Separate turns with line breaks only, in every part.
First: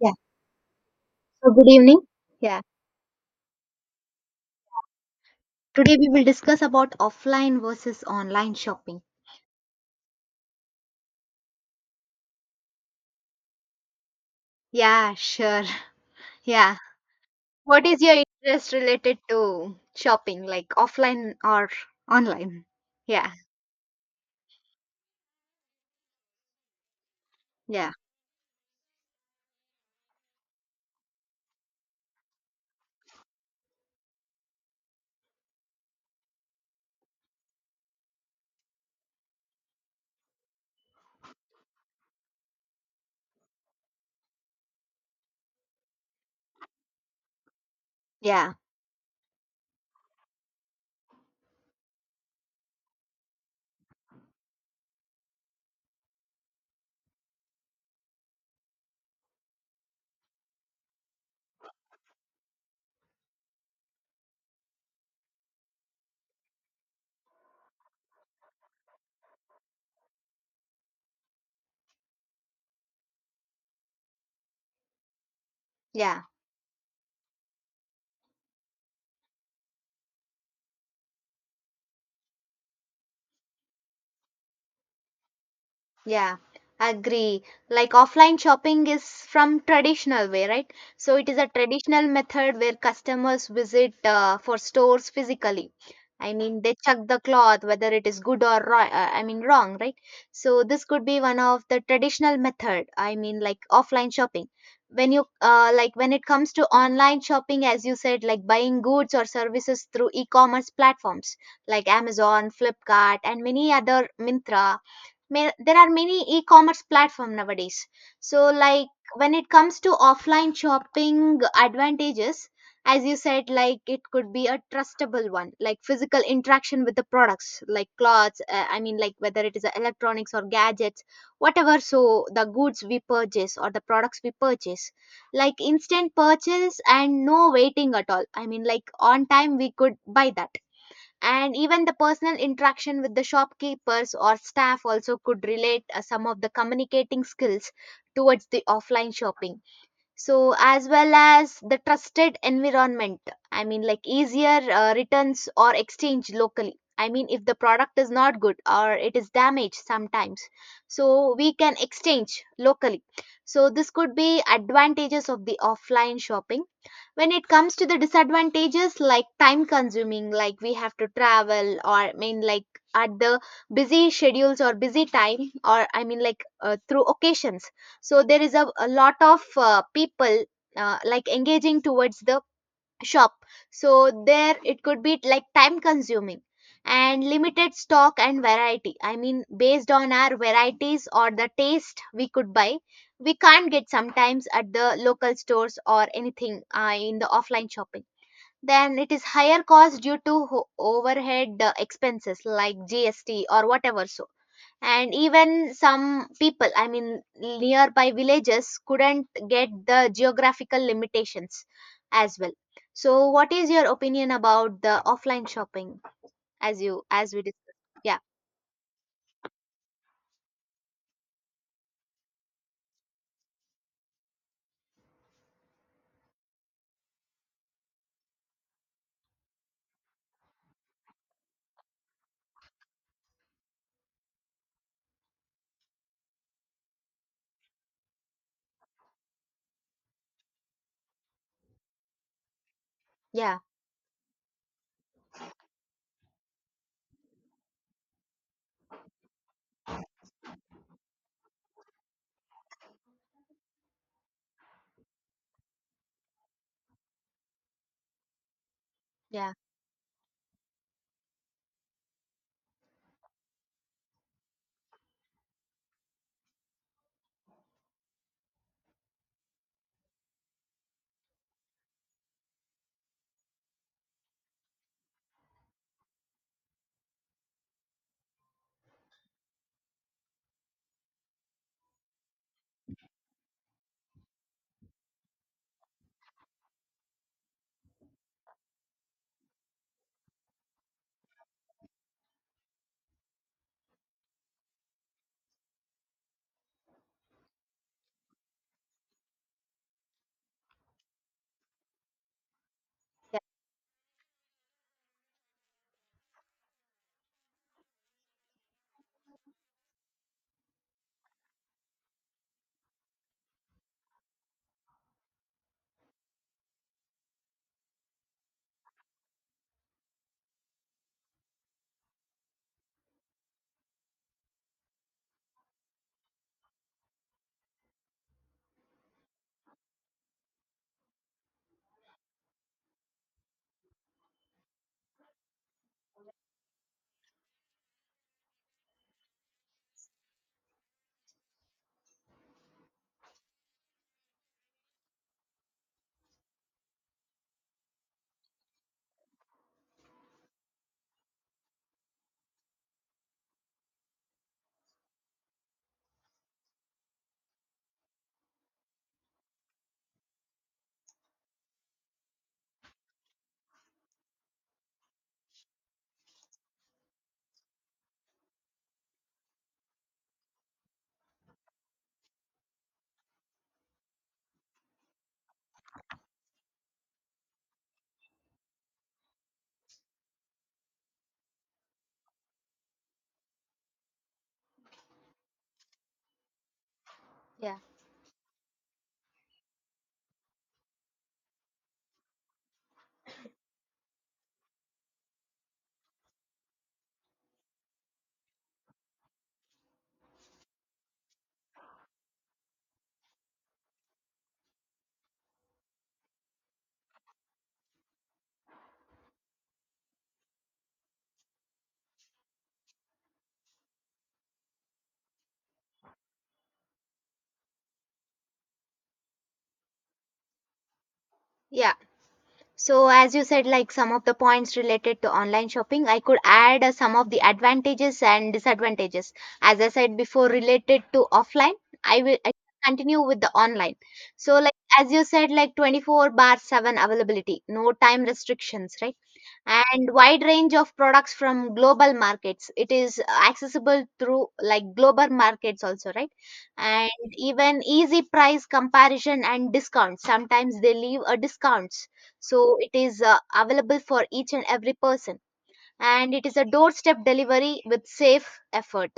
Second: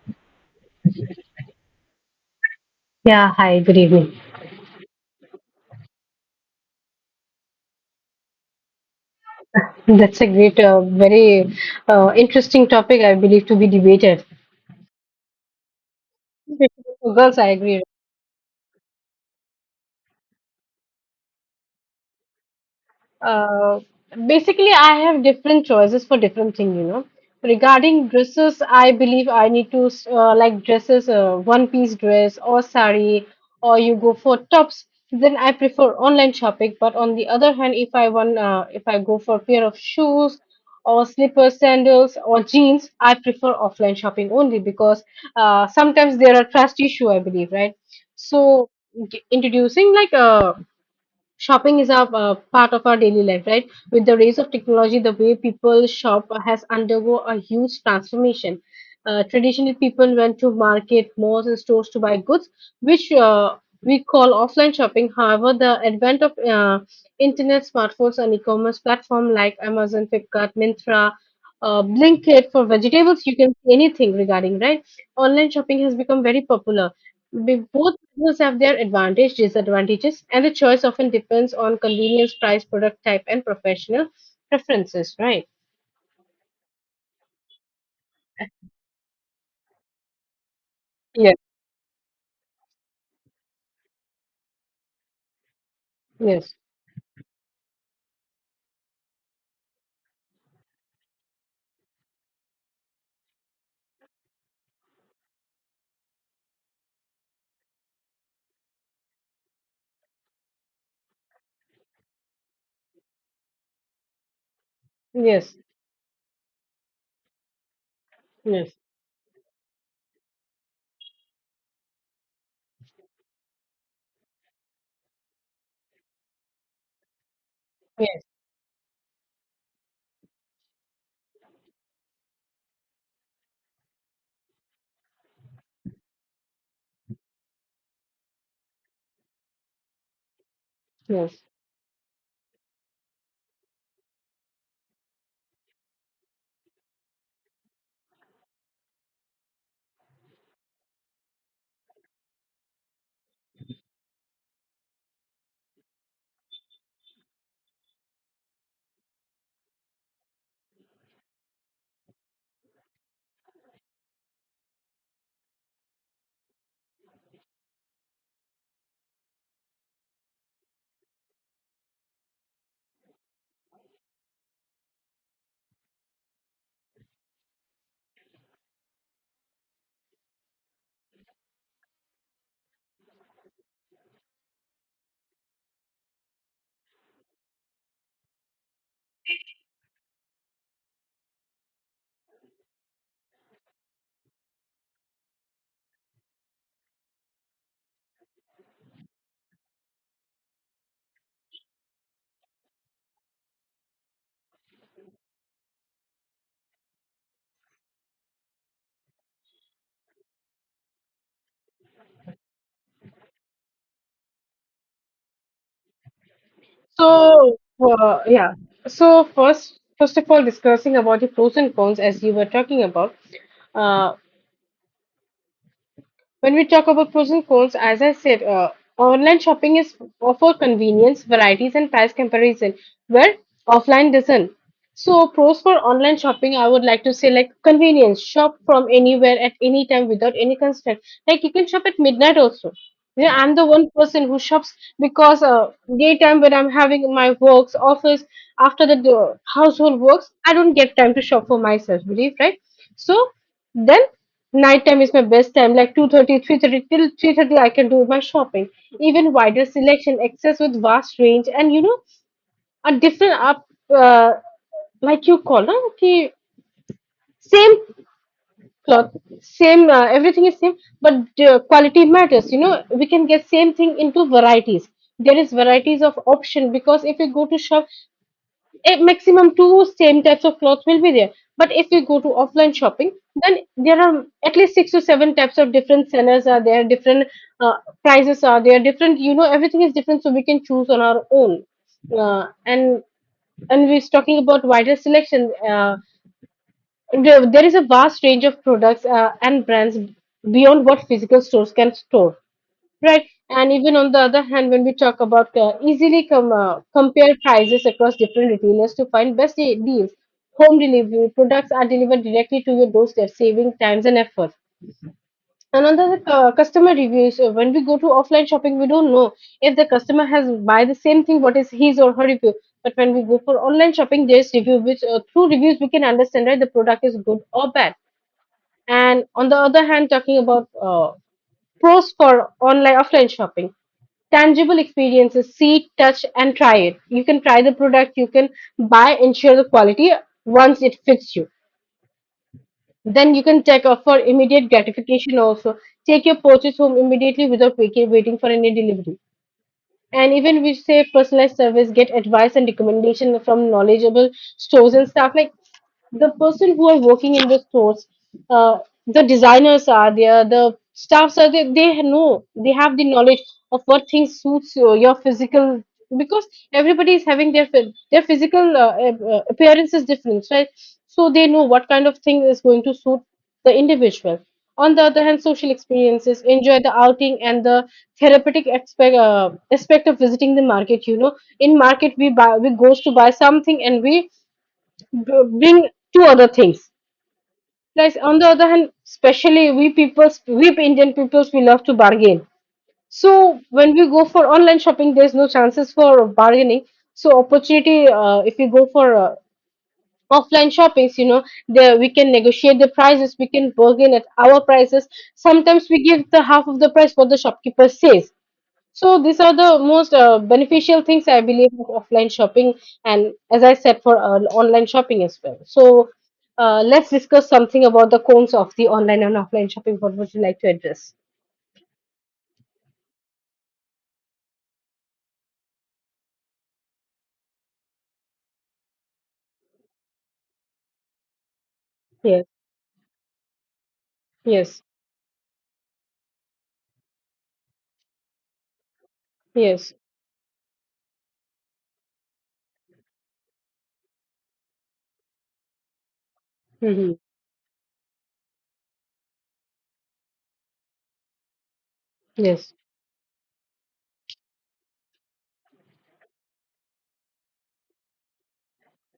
Yeah, so good evening. Yeah,
Yeah, hi, good evening.
today we will discuss about offline versus online shopping.
That's a great, very interesting topic, I believe, to be debated.
Yeah, sure. Yeah.
Especially for girls, I agree.
What is your interest related to shopping, like offline or online? Yeah,
Uh, Basically, I have different choices for different thing, you know.
yeah,
Regarding dresses, I believe I need to like dresses, one piece dress or sari, or you go for tops. Then I prefer online shopping. But on the other hand, if I want, if I go for pair of shoes or slippers, sandals or jeans, I prefer offline shopping only because sometimes there are trust issue, I believe, right?
yeah,
So introducing like a shopping is a part of our daily life, right? With the rise of technology, the way people shop has undergo a huge transformation. Traditionally, people went to market, malls and stores to buy goods, which we call offline shopping. However, the advent of internet, smartphones and e-commerce platform like Amazon, Flipkart, Mintra, Blinkit for vegetables, you can see anything regarding, right? Online shopping has
yeah.
become very popular. Both models have their advantages, disadvantages, and the choice often depends on convenience, price, product type, and professional preferences, right?
Yeah, agree. Like offline shopping is from traditional way, right? So it is
Yes.
a traditional method where customers visit for stores physically. I
Yes,
mean, they check the cloth whether it is good or I mean wrong, right? So this could be one of the traditional method. I mean, like offline shopping. When you like when it comes to online shopping, as you said, like buying goods or services through e-commerce platforms like Amazon, Flipkart, and many other Mintra may,
yes,
there are many e-commerce platform nowadays, so
yes,
like when it comes to offline shopping advantages, as you said, like it could be a trustable one, like physical interaction with the products like
yes,
clothes, I mean like whether it is electronics or gadgets, whatever. So the goods we purchase or the products we purchase, like instant purchase and no waiting at all, I mean like on time we could buy that.
yes.
And even the personal interaction with the shopkeepers or staff also could relate some of the communicating skills towards the offline shopping, so as well as the trusted environment. I mean, like easier returns or exchange locally, I mean if the product is not good or it is damaged sometimes, so we can exchange locally. So this could be advantages of the offline shopping. When it comes to the disadvantages, like time consuming, like we have to travel, or I mean like at the busy schedules or busy time, or I mean like through occasions, so there is a lot of people like engaging towards the shop, so there it could be like time consuming. And limited stock and variety, I mean based on our varieties or the taste we could buy, we can't get sometimes at the local stores or anything in the offline shopping. Then it is higher cost due to overhead expenses like GST or whatever. So, and even some people, I mean nearby villages couldn't get the geographical limitations as well. So what is your opinion about the offline shopping as you as we
So,
discussed? Yeah
yeah. So first of all, discussing about the pros and cons as you were talking about. Uh, When we talk about pros and cons, as I said, online shopping is for convenience, varieties, and price comparison, where offline doesn't. So, pros for online shopping, I would like to say like convenience. Shop from anywhere at any time without any constraint. Like you can shop at midnight also. Yeah, I'm
yeah
the one person who shops because daytime when I'm having my works, office, after the household works, I don't get time to shop for myself, believe, right? So then nighttime is my best time, like 2:30, 3:30 till 3:30 I can do my shopping. Even
yeah
wider selection, access with vast range and, you know, a different up, uh, like you call, no? Okay, same cloth, same everything is same, but quality matters, you know. We can get same thing into varieties. There is varieties of option because if you go to shop, a maximum two same types of clothes will be there. But if you go to offline shopping, then there are at least 6 to 7 types of different sellers are there, different uh, prices are there, different, you know, everything is different, so we can choose on our own. Uh, and and we're talking about wider selection. There is a vast range of products and brands beyond what physical stores can store, right? And even on the other hand, when we talk about easily compare prices across different retailers to find best deals, home delivery, products are delivered directly to your doorstep, saving times and effort. And on the other, customer reviews, when we go to offline shopping, we don't know if the customer has buy the same thing, what is his or her review. But when we go for online shopping, there's review which through reviews we can understand, right? The product is good or bad. And on the other hand, talking about pros for online offline shopping, tangible experiences, see, touch, and try it. You can try the product, you can buy, ensure the quality once it fits you. Then you can take up for immediate gratification also. Take your purchase home immediately without waiting for any delivery. And even we say personalized service, get advice and recommendation from knowledgeable stores and staff. Like the person who are working in the stores, uh, the designers are there, the staffs are there. They know, they have the knowledge of what things suits your physical, because everybody is having their their physical appearance is different, right? So they know what kind of thing is going to suit the individual. On the other hand, social experiences, enjoy the outing and the therapeutic aspect of visiting the market, you know. In market we buy, we goes to buy something and we bring two other things,
yeah
like on the other hand, especially we people, we Indian peoples, we love to bargain. So when we go for online shopping, there's no chances for bargaining. So opportunity, if we go for offline shoppings, you know, there we can negotiate the prices, we can bargain at our prices, sometimes we give the half of the price what the shopkeeper says. So these are the most beneficial things I believe of offline shopping, and as I said for online shopping as well. So let's discuss something about the cons of the online and offline shopping. What would you like to address?
yeah So, as you said, like some of the points related to online shopping, I could add some of the advantages and disadvantages. As I said before, related to offline, I will
Yes,
I continue with the online. So, like,
yes,
as you said, like 24/7 availability, no time restrictions, right?
yes,
And wide range of products from global markets, it is accessible through like global markets also, right? And
hmm,
even easy price comparison and discounts, sometimes they leave a discounts.
yes.
So it is available for each and every person, and it is a doorstep delivery with safe effort.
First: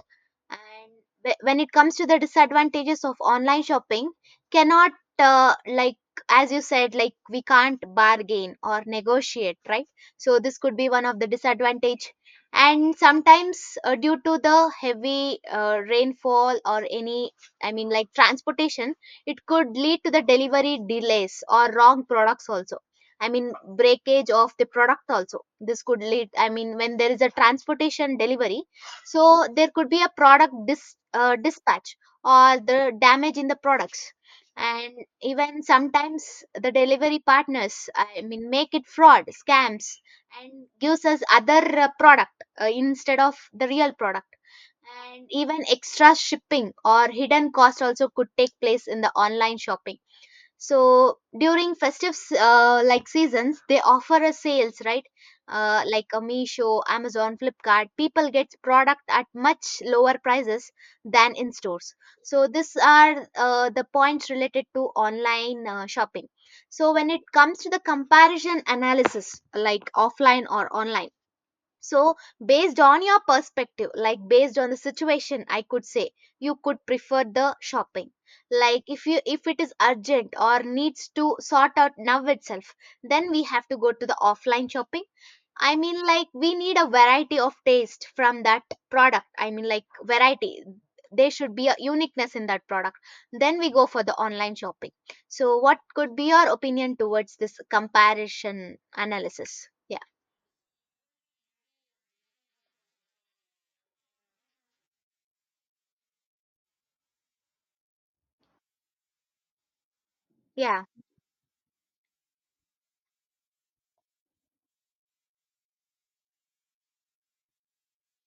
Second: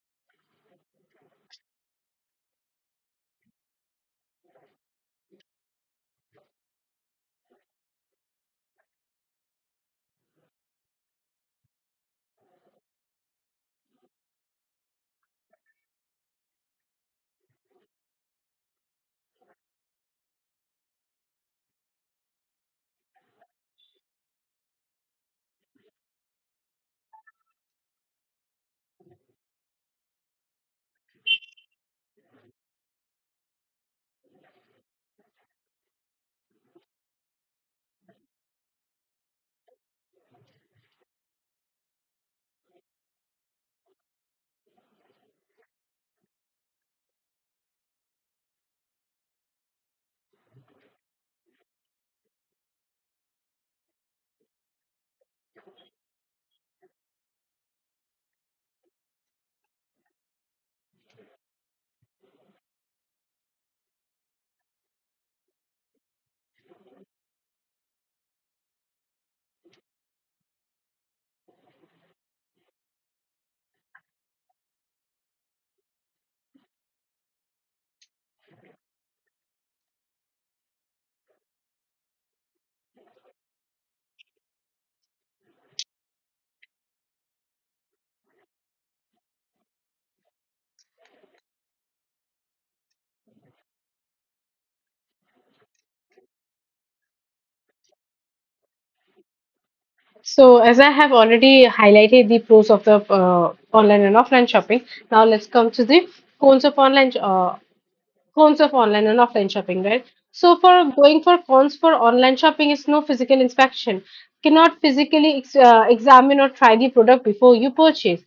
And when it comes to the disadvantages of online shopping, cannot like as you said, like we can't bargain or negotiate, right? So this could be one of the disadvantage. And sometimes due to the heavy rainfall or any, I mean like transportation, it could lead to the delivery delays or wrong products also. I mean, breakage of the product also, this could lead, I mean, when there is a transportation delivery, so there could be a product dispatch or the damage in the products. And even sometimes the delivery partners, I mean, make it fraud scams and gives us other product instead of the real product. And even extra shipping or hidden cost also could take place in the online shopping. So during festive like seasons, they offer a sales, right? Like a Meesho, Amazon, Flipkart, people get product at much lower prices than in stores. So these are the points related to online shopping. So when it comes to the comparison analysis, like offline or online, so based on your perspective, like based on the situation, I could say you could prefer the shopping. Like if you, if it is urgent or needs to sort out now itself, then we have to go to the offline shopping. I mean, like we need a variety of taste from that product. I mean, like variety. There should be a uniqueness in that product. Then we go for the online shopping. So, what could be your opinion towards this comparison analysis? Yeah,
So as I have already highlighted the pros of the online and offline shopping, now let's come to the cons of online uh, Cons of online and offline shopping, right? So
yeah.
for going for cons for online shopping is no physical inspection. Cannot physically examine or try the product before you purchase.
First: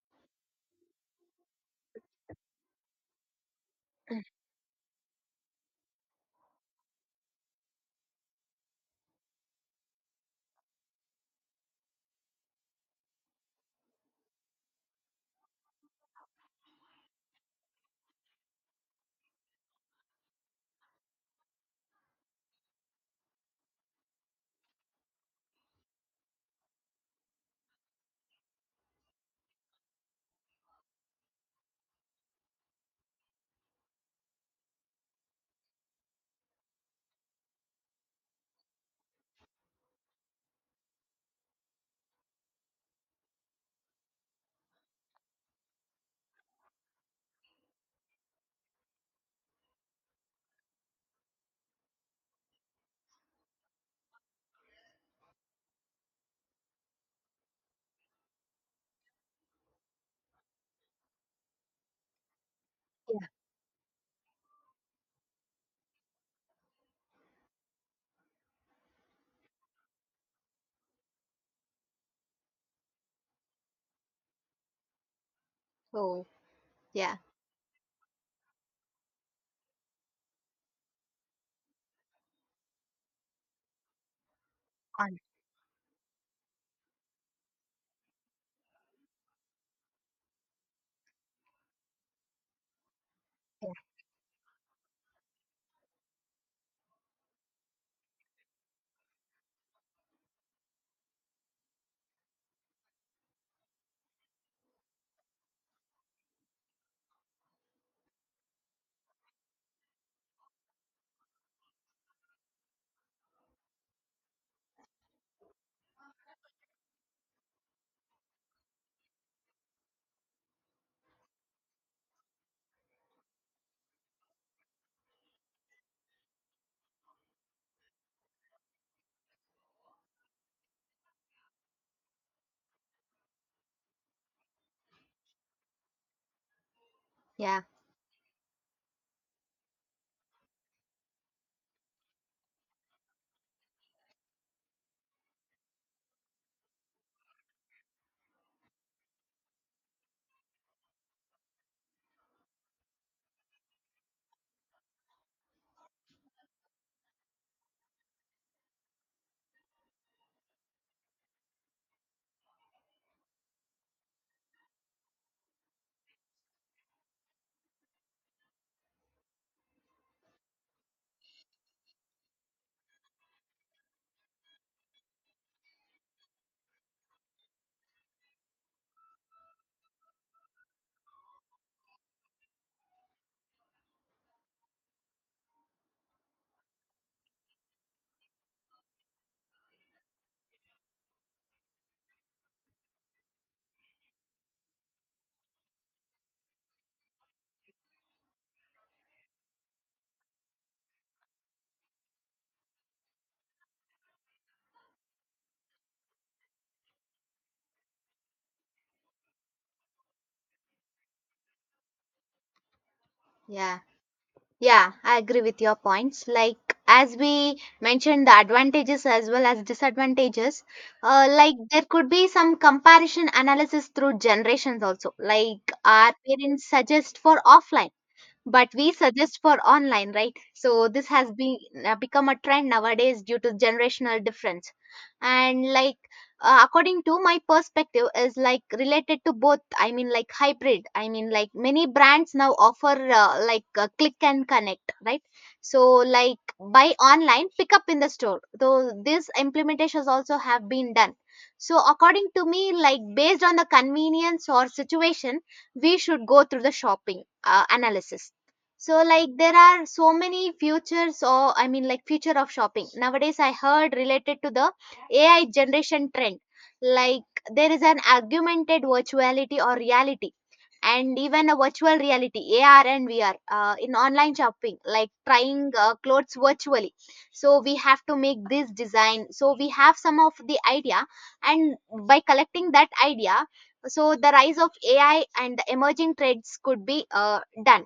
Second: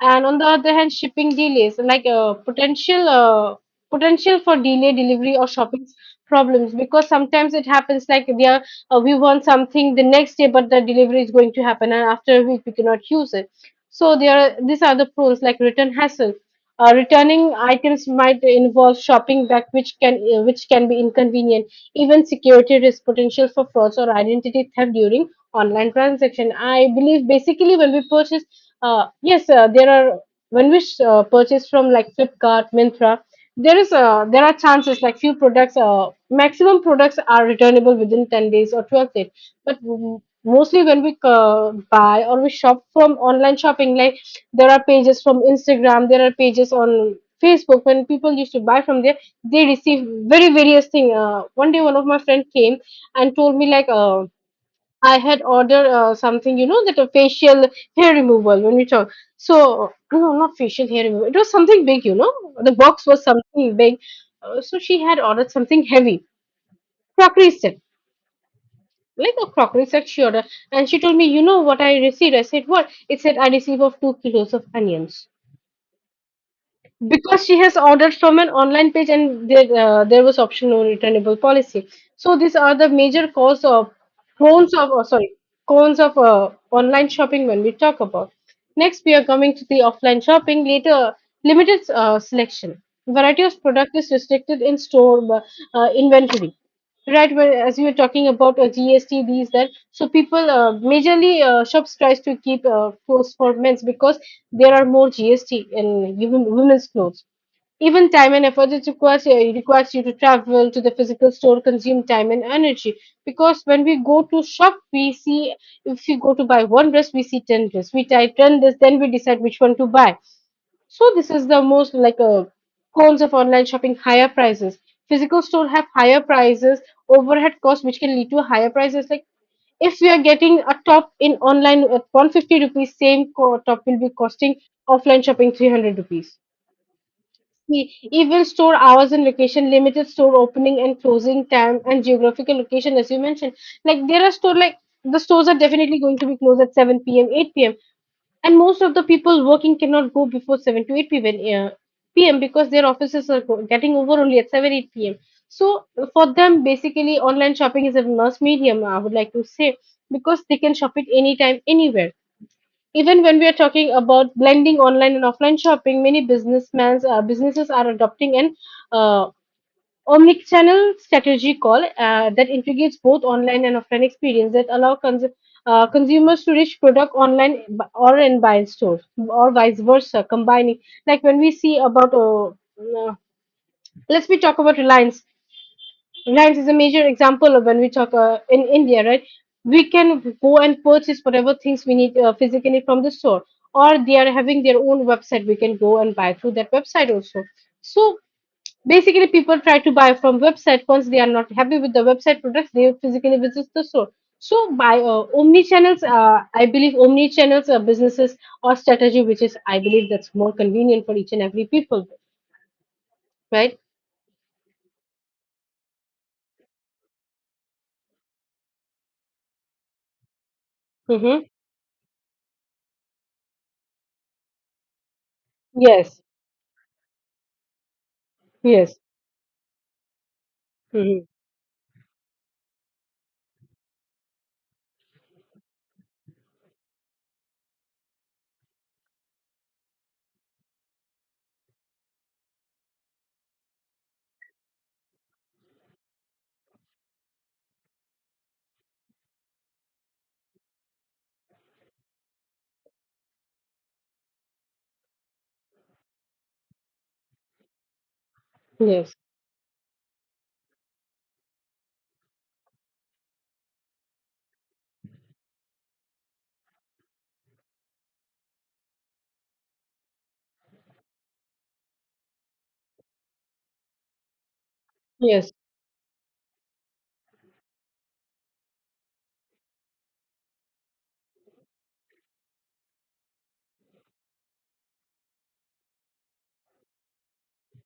And on the other hand, shipping delays, like potential for delay delivery or shopping problems, because sometimes it happens like they are, we want something the next day but the delivery is going to happen and after a week we cannot use it. So there are, these are the pros, like return hassle, returning items might involve shopping back which can be inconvenient. Even security risk, potential for frauds or identity theft during online transaction, I believe. Basically when we purchase, yes, there are when we purchase from like Flipkart, Mintra, there are chances like few products. Maximum products are returnable within 10 days or 12 days. But mostly when we buy or we shop from online shopping, like there are pages from Instagram, there are pages on Facebook. When people used to buy from there, they receive very various thing. One day, one of my friend came and told me like. I had ordered something, you know, that a facial hair removal when we talk. So, no, not facial hair removal. It was something big, you know. The box was something big. So, she had ordered something heavy, crockery set, like a crockery set she ordered. And she told me, you know what I received? I said, what? It said, I received of 2 kilos of onions.
Oh, yeah.
Because she has ordered from an online page and there, there was option no returnable policy. So these are the major cause of cons of oh,
On.
sorry cons of online shopping when we talk about. Next we are coming to the offline shopping later. Limited selection, variety of product is restricted in store inventory. Right, well, as you were talking about GST, these that, so people majorly shops tries to keep clothes for men's because there are more GST in women's clothes. Even time and effort, it requires, it requires you to travel to the physical store, consume time and energy. Because when we go to shop, we see, if we go to buy one dress, we see ten dress. We try ten dress, then we decide which one to buy. So this is the most like a cons of online shopping, higher prices. Physical store have higher prices, overhead costs which can lead to higher prices. Like if we are getting a top in online at 150 rupees, same top will be costing offline shopping 300 rupees.
Yeah,
The event store hours and location, limited store opening and closing time, and geographical location, as you mentioned. Like there are store like the stores are definitely going to be closed at 7 p.m., 8 p.m. And most of the people working cannot go before 7 to 8 p.m. Because their offices are getting over only at 7, 8 p.m. So for them, basically, online shopping is a mass medium, I would like to say, because they can shop it anytime, anywhere. Even when we are talking about blending online and offline shopping, many businessmans, businesses are adopting an uh, omnichannel strategy call, that integrates both online and offline experience that allow consumers to reach product online or and buy in store or vice versa, combining, like when we see about let's we talk about Reliance. Rice is a major example of when we talk in India, right? We can go and purchase whatever things we need physically from the store, or they are having their own website. We can go and buy through that website also. So basically, people try to buy from website. Once they are not happy with the website products, they physically visit the store. So by omni channels, I believe omni channels are businesses or strategy, which is I believe that's more convenient for each and every people,
yeah,
right?
yeah, I agree with your points. Like as we mentioned, the advantages as well as disadvantages.
Mm-hmm.
Like there could be some comparison analysis through generations also. Like our
Yes.
parents suggest for offline, but we
Yes.
suggest for online, right? So this
Mm-hmm.
has been become a trend nowadays due to generational difference. And like according to my perspective is like related to both, I mean like hybrid, I mean like many brands now offer like click and connect, right? So like buy online pick up in the store, though these implementations also have been done. So according to me, like based on the convenience or situation, we should go through the shopping analysis. So
Yes.
like there are so many futures, or I mean like future of shopping. Nowadays I heard related to the AI generation trend. Like there is an augmented virtuality or reality, and even a virtual reality, AR and VR, in online shopping, like
Yes.
trying clothes virtually. So we have to make this design. So we have some of the idea, and by collecting that idea, so the rise of AI and the emerging trends could be done.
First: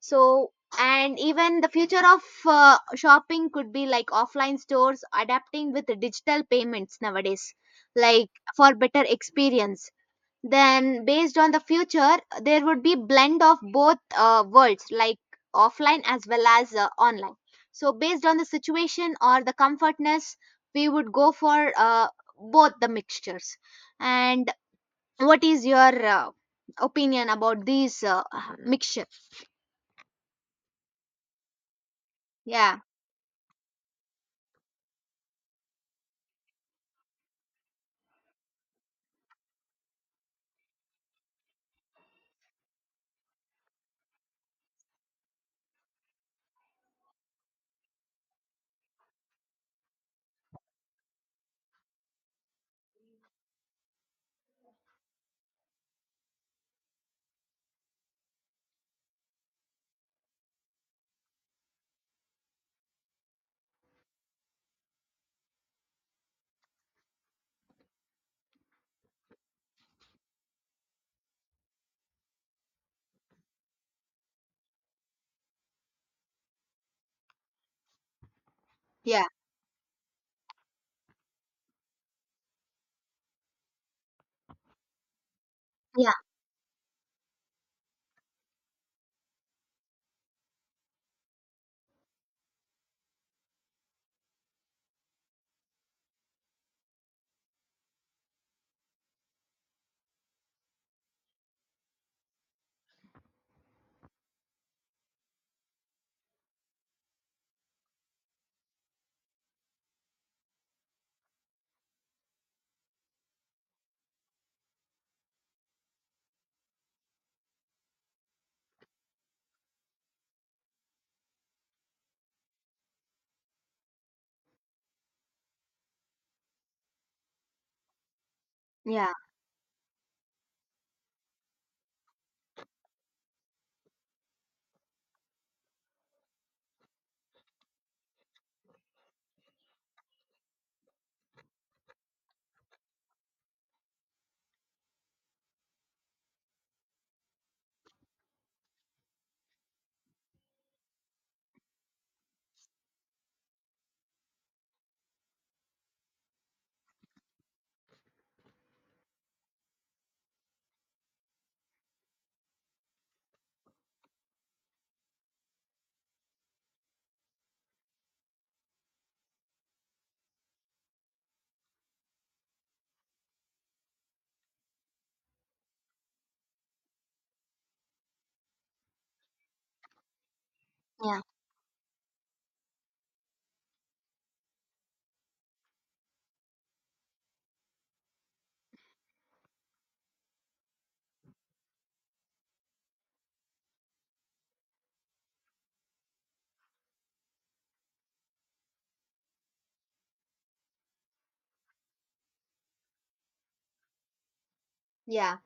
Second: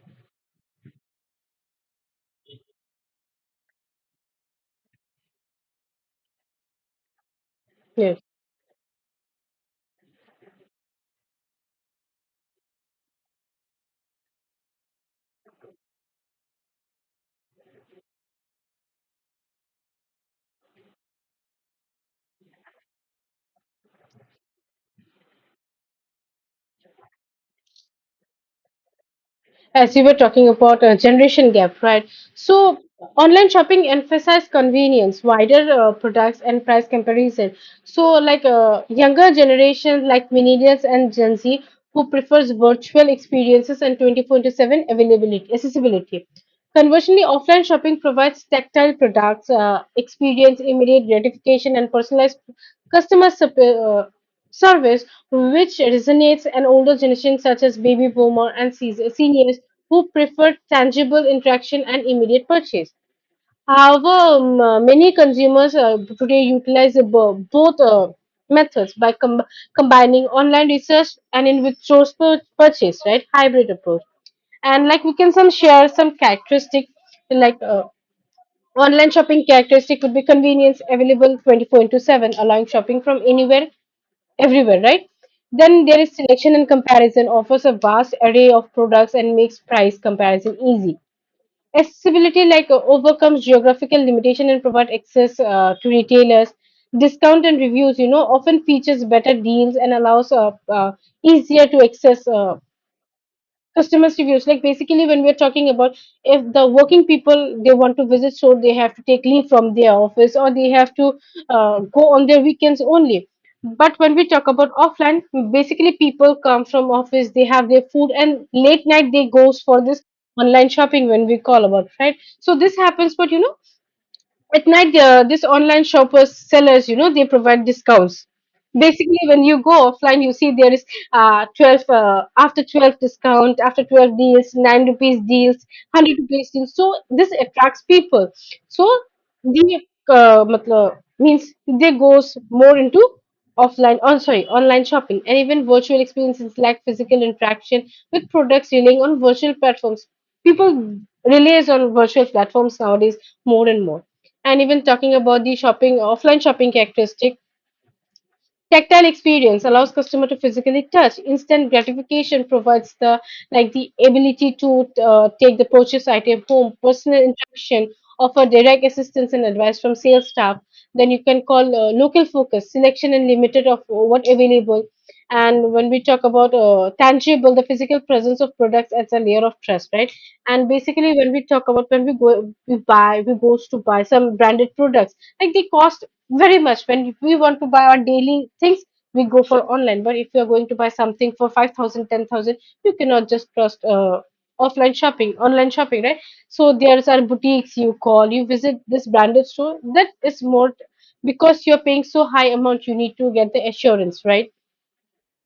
So and even the future of shopping could be like offline stores adapting with the digital payments nowadays,
Yes,
like for better experience. Then based on the future, there would be blend of both worlds, like offline as well as online. So based on the situation or the comfortness, we would go for both the mixtures. And what is your opinion about these mixture?
as you were talking about a generation gap, right?
yeah
So online shopping emphasizes convenience, wider products and price comparison. So like younger generations like millennials and Gen Z who prefers virtual experiences and 24 into 7 availability, accessibility. Conversely, offline shopping provides tactile products, experience, immediate gratification and personalized customer sup- uh, service. Which resonates an older generation such as baby boomer and seniors who prefer tangible interaction and immediate purchase. However, many consumers today utilize the both methods by combining online research and in with source purchase, right? Hybrid approach. And like we can some share some characteristic like online
yeah
shopping characteristic would be convenience available 24 into 7, allowing shopping from anywhere everywhere, right? Then there is selection and comparison offers a vast array of products and makes price comparison easy. Accessibility like overcomes geographical limitation and provide access to retailers. Discount and reviews, you know, often features better deals and allows easier to access customers reviews like basically when we're talking about if the working people they want to visit so they have to take leave from their office or they have to go on their weekends only. But when we talk about offline, basically people come from office, they have their food and late night they goes for this online shopping when we call about, right? So this happens, but you know at night this online shoppers sellers, you know, they provide discounts.
Yeah,
Basically when you go offline you see there is uh 12 uh, after 12 discount, after 12 deals, 9 rupees deals, 100 rupees deals, so this attracts people. So the matlab, means they goes more into offline, oh sorry, online shopping. And even virtual experiences like physical interaction with products relying on virtual platforms, people relies on virtual platforms nowadays more and more. And even talking about the shopping, offline shopping characteristic, tactile experience allows customer to physically touch. Instant gratification provides the like the ability to take the purchase item home. Personal interaction offer direct assistance and advice from sales staff. Then you can call local focus, selection and limited of what available. And when we talk about tangible, the physical presence of products adds a layer of trust, right? And basically,
yeah,
when we talk about when we go, we buy, we goes to buy some branded products, like they cost very much. When we want to buy our daily things we go for online, but if you're going to buy something for 5,000, 10,000, you cannot just trust offline shopping, online shopping, right? So there's our boutiques you call, you visit this branded store, that is more because you're paying so high amount you need to get the assurance, right?
yeah.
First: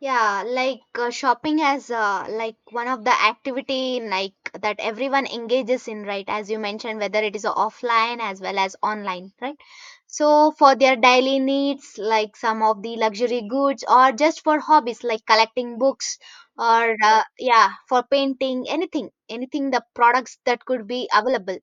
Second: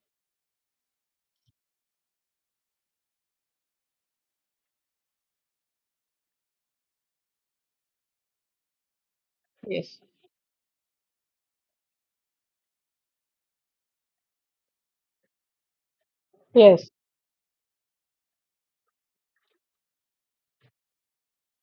Yeah, like shopping as like one of the activity, like that everyone engages in, right? As you mentioned, whether it is offline as well as online, right?
Yes,
So for their daily needs, like some of the luxury goods, or just for hobbies like collecting books,
yes.
or yeah, for painting, anything, anything the products that could be available,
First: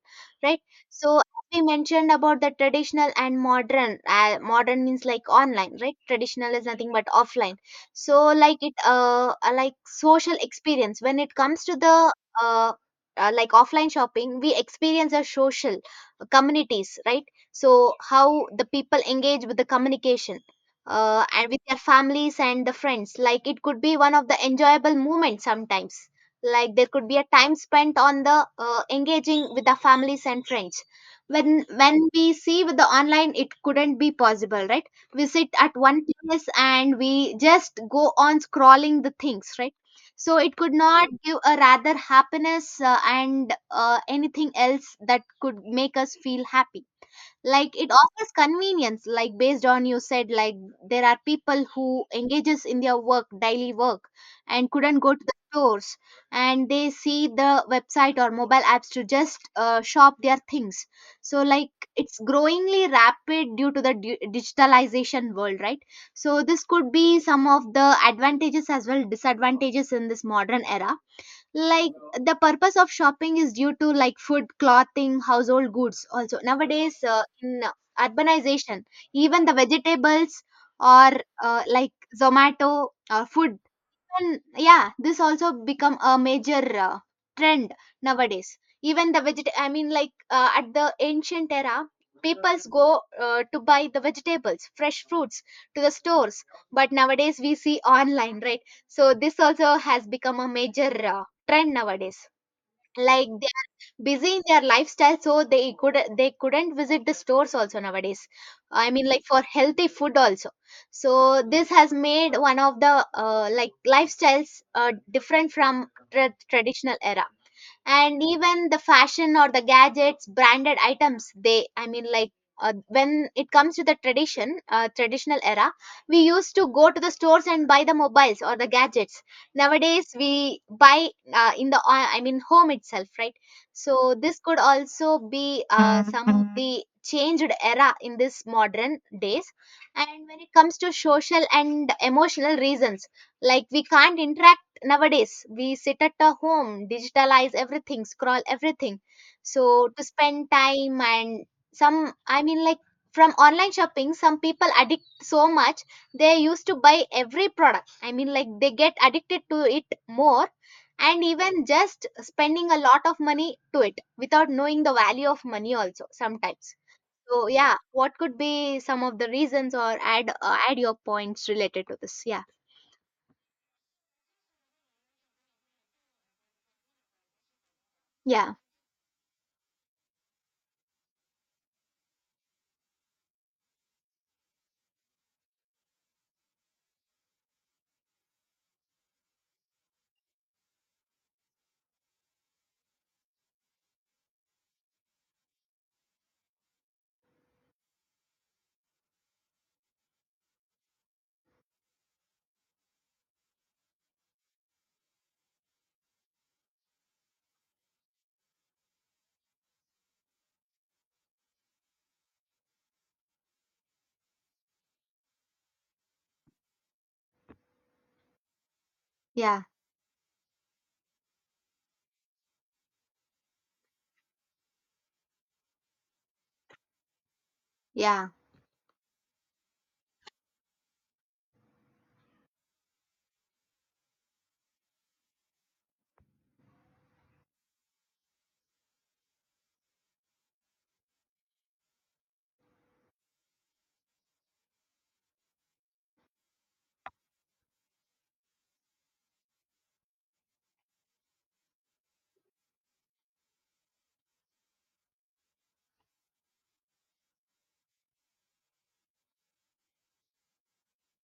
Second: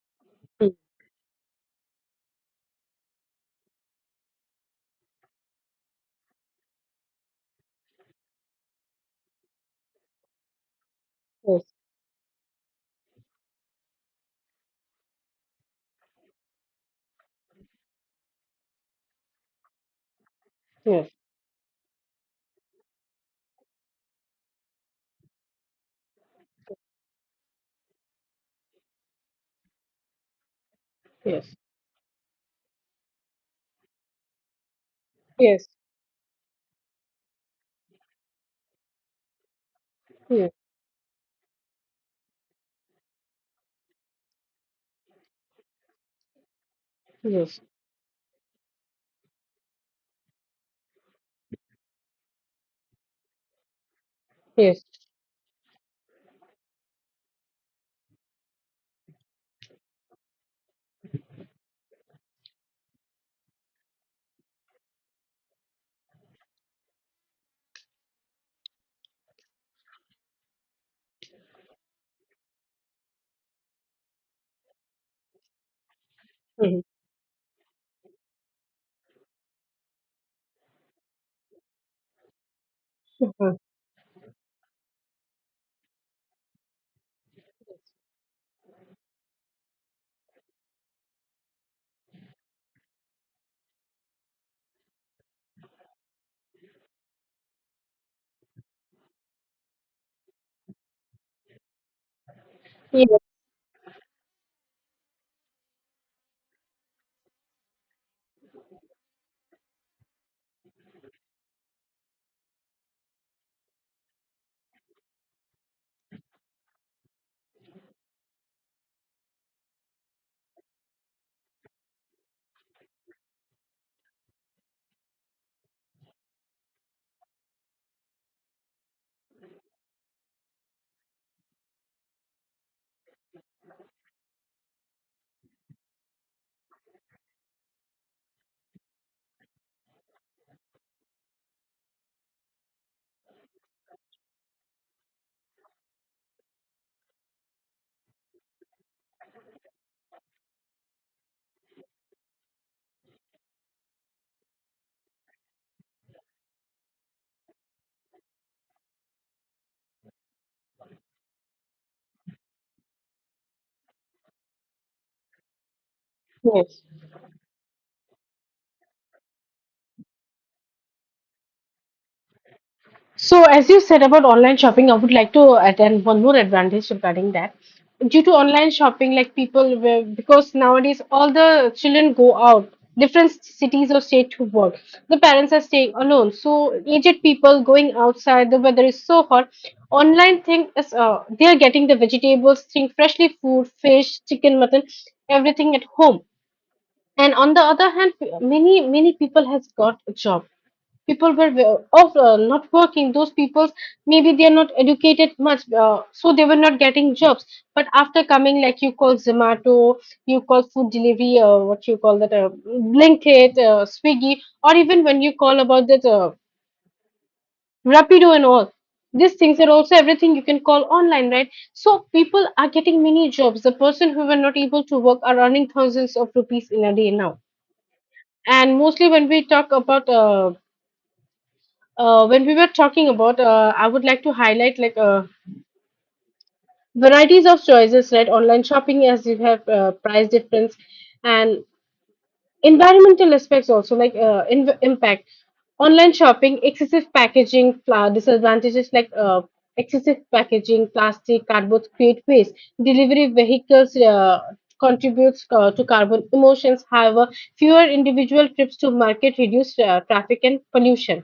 right?
Mm.
So we mentioned about the traditional and modern. Modern means like online, right? Traditional is nothing but offline. So like it like social experience when it comes
Yes,
to the uh, like offline shopping, we experience a social communities, right? So how the people engage with the communication and with their families and the friends, like it could be one of the enjoyable moments sometimes. Like there could be a time spent on the engaging with the families and friends.
yes,
When we see with the online, it couldn't be possible, right? We sit
yes, yes,
at one place and we just go on scrolling the things, right? So
yes,
it could not give a rather happiness and anything else that could make us feel happy.
yes,
Like it offers convenience, like based on you said, like there are people who engages in their work daily work and
yes.
couldn't go to the stores, and they see the website or mobile apps to just shop their things. So like it's growingly rapid due to the digitalization world, right? So this could be some of the advantages as well disadvantages in this modern era. Like the purpose of shopping is due to like food, clothing, household goods also
Mhm.
nowadays in urbanization, even the vegetables or like Zomato or
Mhm.
food. And yeah, this also become a major uh, trend nowadays. Even the veget, I mean, like at the ancient era, peoples go to buy the vegetables, fresh fruits to the stores. But nowadays we see online, right? So this also has become a major trend nowadays,
Yes,
like they are busy in their lifestyle, so they could they couldn't visit the stores also nowadays. I mean like for healthy food also. So this has made one of the like lifestyles different from traditional era. And even the fashion or the gadgets, branded items, they, I mean like when it comes to the tradition traditional era, we used to go to the stores and buy the mobiles or the gadgets. Nowadays we buy in the I mean home itself, right? So this could also be some of the changed era in this modern days. And when it comes to social and emotional reasons, like we can't interact nowadays, we sit at a home, digitalize everything, scroll everything. So to spend time and some, I mean like from online shopping, some people addict so much, they used to buy every product, I mean like they get addicted to it more. And even just spending a lot of money to it without knowing the value of money also sometimes.
yes.
So yeah, what could be some of the reasons, or add add your points related to this? Yeah
So, as you said about online shopping, I would like to add and one more advantage regarding that. Due to
yeah
online shopping, like people, because nowadays all the children go out, different cities or state to work. The parents are staying alone. So, aged people going outside, the weather is so hot. Online thing is, they are getting the vegetables, thing freshly food, fish, chicken, mutton, everything at home. And on the other hand, many people has got a job, people were wa- of not working, those people maybe they are not educated much, so they were not getting jobs. But after coming, like you call zomato, you call food delivery or what you call that blinkit, swiggy, or even when you call about that rapido and all, these things
yeah
are also everything you can call online, right? So people are getting many jobs, the person who were not able to work are earning thousands of rupees in a day now.
yeah
And mostly when we talk about when we were talking about, I would like to highlight like varieties of choices, right? Online shopping as you have price difference and environmental aspects also like impact. Online shopping excessive packaging disadvantages like excessive packaging plastic cardboard create waste, delivery vehicles contributes to carbon emissions. However, fewer individual trips to market reduce traffic and pollution.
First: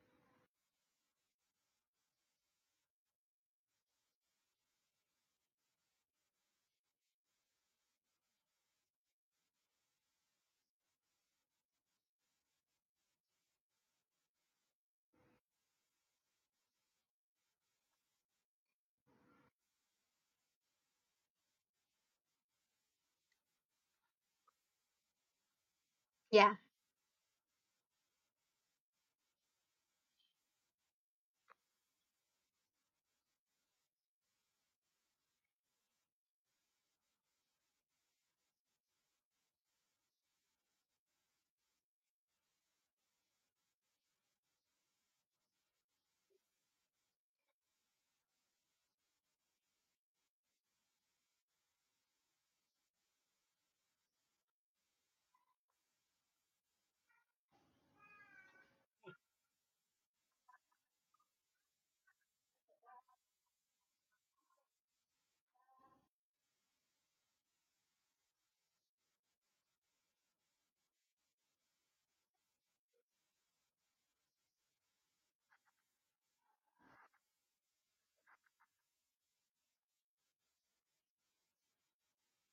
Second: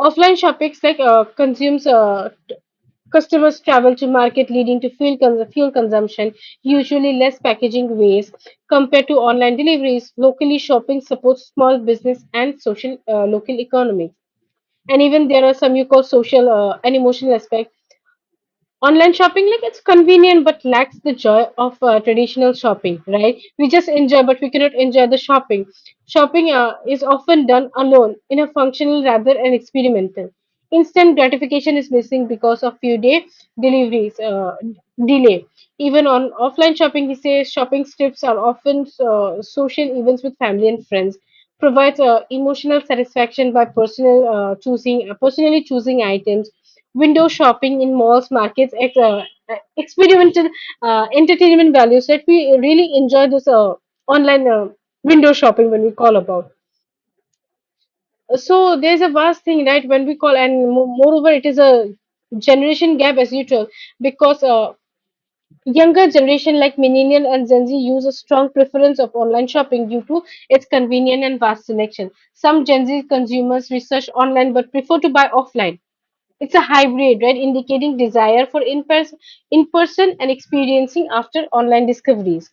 Offline shopping like, consumes customers travel to market, leading to fuel consumption, usually less packaging waste compared to online deliveries. Locally, shopping supports small business and social local economy. And even there are some you call social and emotional aspects. Online shopping, like it's convenient but lacks the joy of traditional shopping, right? We just enjoy, but we cannot enjoy the shopping. Shopping
yeah
is often done alone in a functional rather than experimental. Instant gratification is missing because of few day deliveries delay. Even on offline shopping, he says shopping trips are often social events with family and friends. Provides emotional satisfaction by personal choosing, personally choosing items. Window shopping in malls, markets, experimental entertainment values that we really enjoy this online window shopping when we call about. So there's a vast thing, right? When we call, and moreover, it is a generation gap as usual because younger generation like millennial and Gen Z use a strong preference of online shopping due to its convenient and vast selection. Some Gen Z consumers research online but prefer to buy offline, it's a hybrid, right? Indicating desire for in-person and experiencing after online discoveries.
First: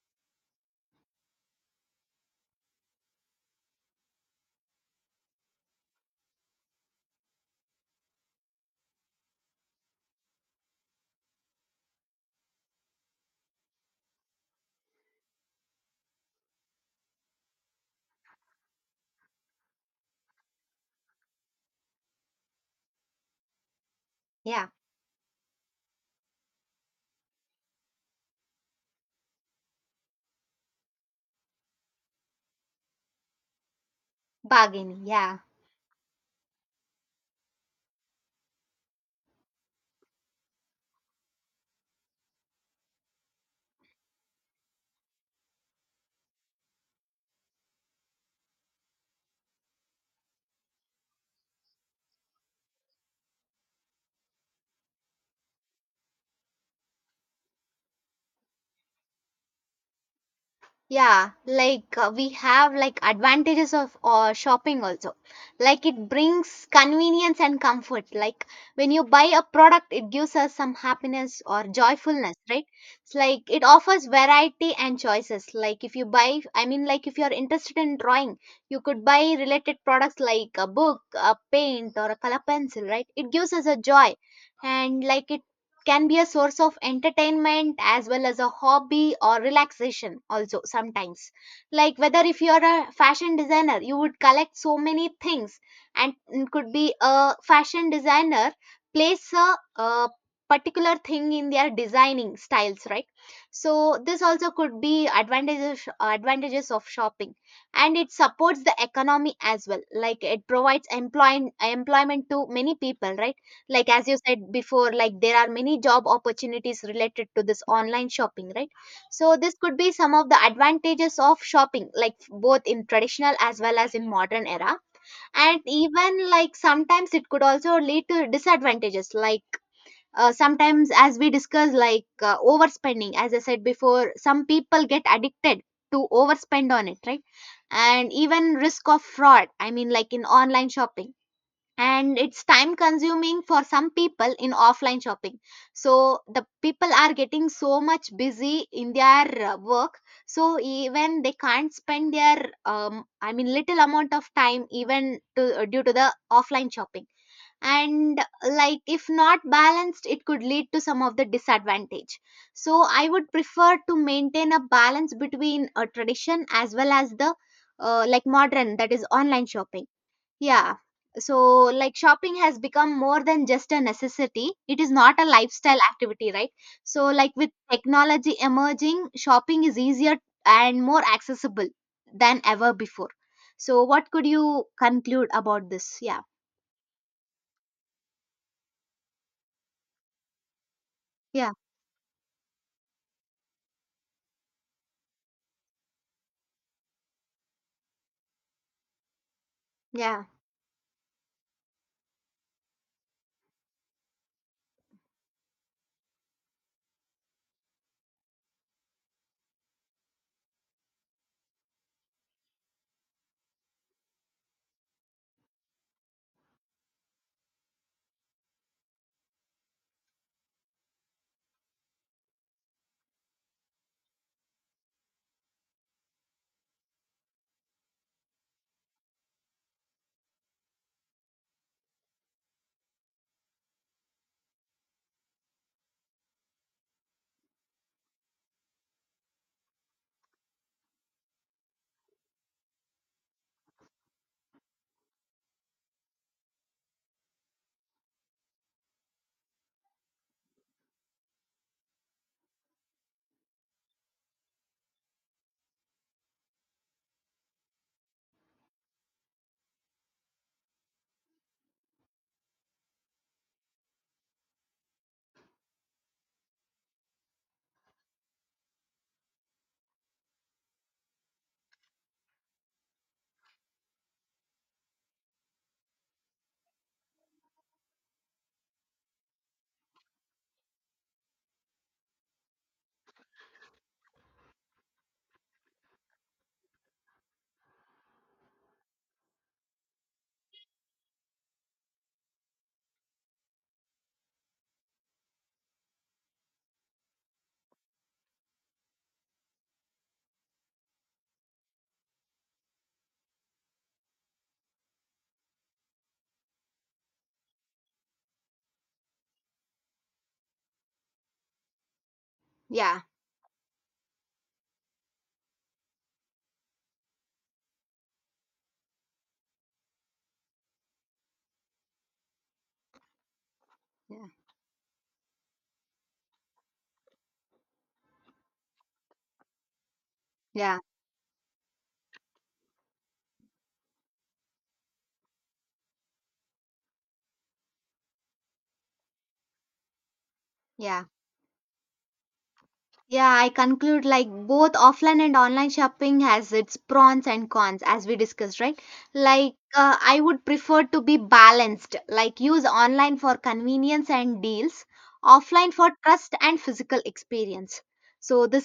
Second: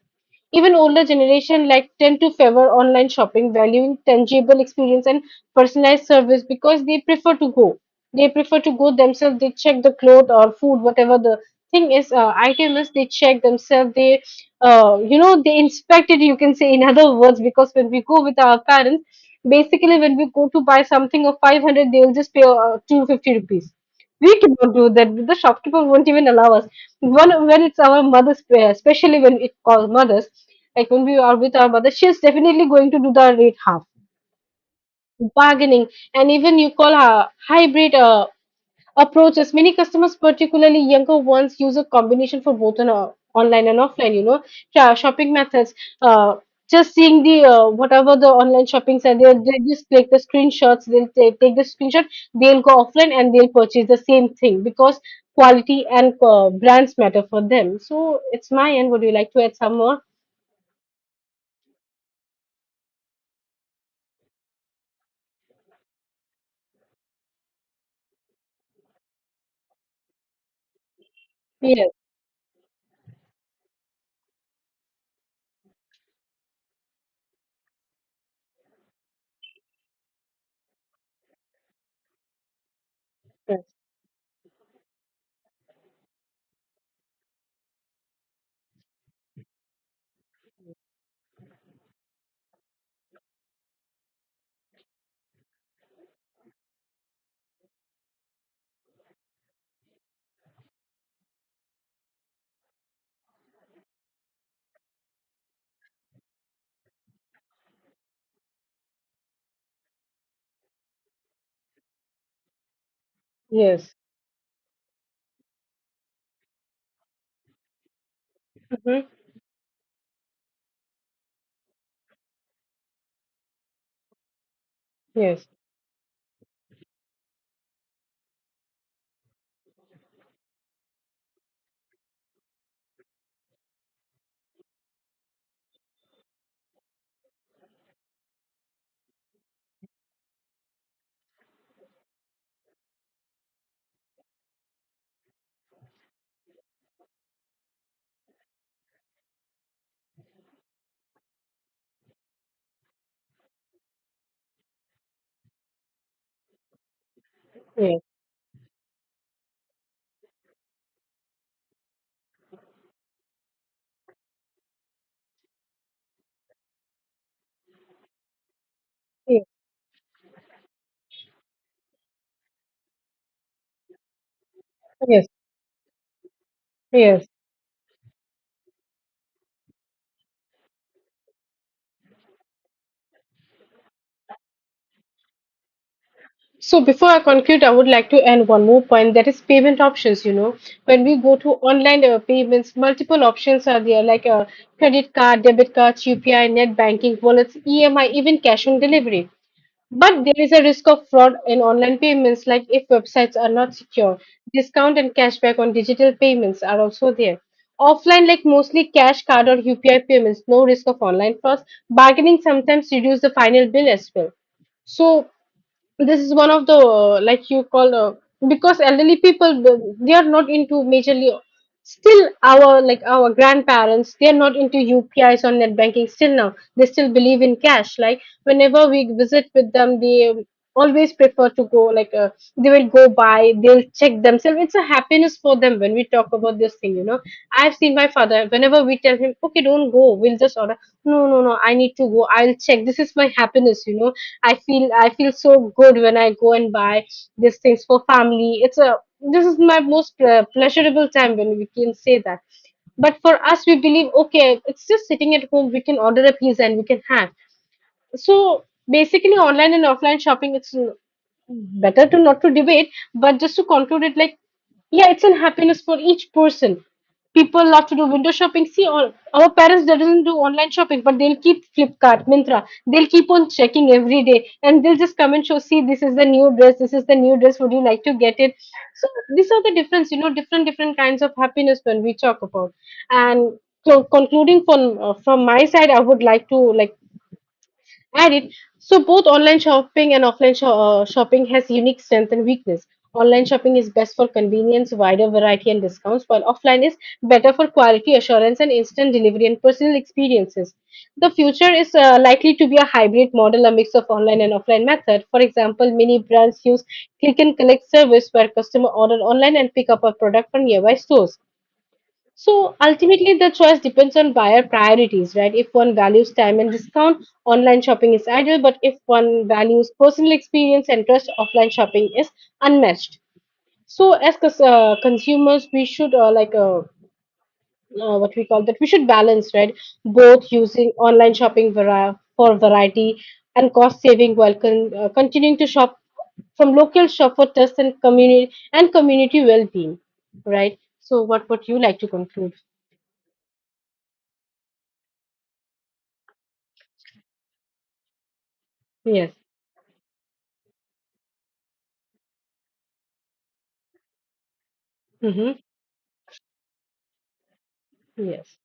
Even older generation like tend to favor online shopping, valuing tangible experience and personalized service because they prefer to go. They prefer to go themselves. They check the cloth or food, whatever the thing is, item is. They check themselves. They, you know, they inspect it. You can say in other words, because when we go with our parents, basically when we go to buy something of 500, they'll just pay 250 rupees, we
Yeah,
cannot do that. The shopkeeper won't even allow us. One when it's our mother's prayer, especially when it calls mothers, like when we are with our mother, she's definitely going to do the rate half
bargaining. Yeah,
bargaining, and even you call her hybrid. Approaches many customers particularly younger ones use a combination for both an online and offline, you know, shopping methods, uh, just seeing the whatever the online shopping site, they just click the screenshots, they'll take the screenshot, they'll go offline and they'll purchase the same thing because quality and brands matter for them. So it's my end, would you like to add some more?
yeah. Like we have like advantages of shopping also. Like it brings convenience and comfort. Like when you buy a product, it gives us some happiness or
Yes,
joyfulness, right? It's like it offers variety and choices. Like if you buy, I mean, like if you are interested in drawing, you could buy related products like a book, a paint, or a color pencil, right? It gives
yes,
us a joy, and like it can be a source of entertainment as well as a hobby or relaxation also sometimes. Like whether if you're a fashion designer, you would collect so many things, and it could be a fashion designer place a particular thing in their designing styles, right? So this also could be advantages of shopping. And it supports the economy as well, like it provides employment to many people, right? Like
yes.
as you said before, like there are many job opportunities related to this online shopping, right?
Hmm.
So this could be some of the advantages of shopping, like both in traditional as well as in modern era.
Yes,
And even like sometimes it could also lead to disadvantages, like sometimes, as we discussed, like overspending, as I said before, some people get addicted to overspend on it, right? And even risk of fraud, I mean like in online shopping. And it's time consuming for some people in offline shopping, so the people are getting so much busy in their work, so even they can't spend their I mean little amount of time even to, due to the offline shopping.
yes,
And like if not balanced, it could lead to some of the disadvantage. So I would prefer to maintain a balance between a tradition as well as the like modern, that is
yes,
online shopping. Yeah. So, like shopping has become more than just a necessity. It is not a
yes,
lifestyle activity, right? So,
yes.
like with technology emerging, shopping is easier and more accessible than ever before. So, what could you conclude about this? Yeah.
So before I conclude, I would like to add one more point that is payment options. You know, when we go
Yeah.
to online payments, multiple options are there like a credit card, debit cards, UPI, net banking, wallets, EMI, even cash on delivery. But
Yeah.
there is a risk of fraud in online payments, like if websites are not secure. Discount and cashback on digital payments are also there. Offline, like mostly cash, card, or UPI payments, no risk of online frauds. Bargaining sometimes reduce the final bill as well. So this is one of the like you call because elderly people they are not into majorly still. Our like our grandparents, they are not into UPIs or net banking still now, they still believe in cash. Like whenever we visit with them they always prefer to go, like they will go by, they'll check themselves, it's a happiness for them when we talk about this thing, you know. I've seen my father, whenever we tell him, okay, don't go, we'll just order, no, no, no, I need to go, I'll check, this is my happiness, you know. I feel so good when I go and buy these things for family. It's a, this is my most pleasurable time when we can say that. But for us, we believe okay, it's just sitting at home. We can order a pizza and we can have. So basically, online and offline shopping, it's better to not to debate, but just to conclude it like, yeah, it's an happiness for each person. People love to do window shopping. See, all our parents they doesn't do online shopping, but they'll keep Flipkart, Mintra. They'll keep on checking every day, and they'll just come and show. See, this is the new dress. This is the new dress. Would you like to get it? So these are the difference. You know, different different kinds of happiness when we talk about. And so concluding from my side, I would like to like add it. So both online shopping and shopping has unique strength and weakness. Online shopping is best for convenience, wider variety and discounts, while offline is better for quality assurance and instant delivery and personal experiences. The future is likely to be a hybrid model, a mix of online and offline method. For example, many brands use click and collect service where customer order online and pick up a product from nearby stores. So
Yeah.
ultimately, the choice depends on buyer priorities, right? If one values time and discount, online shopping is ideal. But if one values personal experience and trust, offline shopping is unmatched. So
Yeah.
as consumers, we should like what we call that we should balance, right? Both
Yeah.
using online shopping for variety and cost saving while continuing to shop from local shop for trust and community well-being, right?
Yeah.
So what would you like to conclude?
Yeah, I conclude like both offline and online shopping has its pros and cons as we discussed, right?
Yes.
Like I would prefer to be balanced, like use online for convenience and deals,
Mm-hmm.
offline for trust and physical experience. So
Yes.
this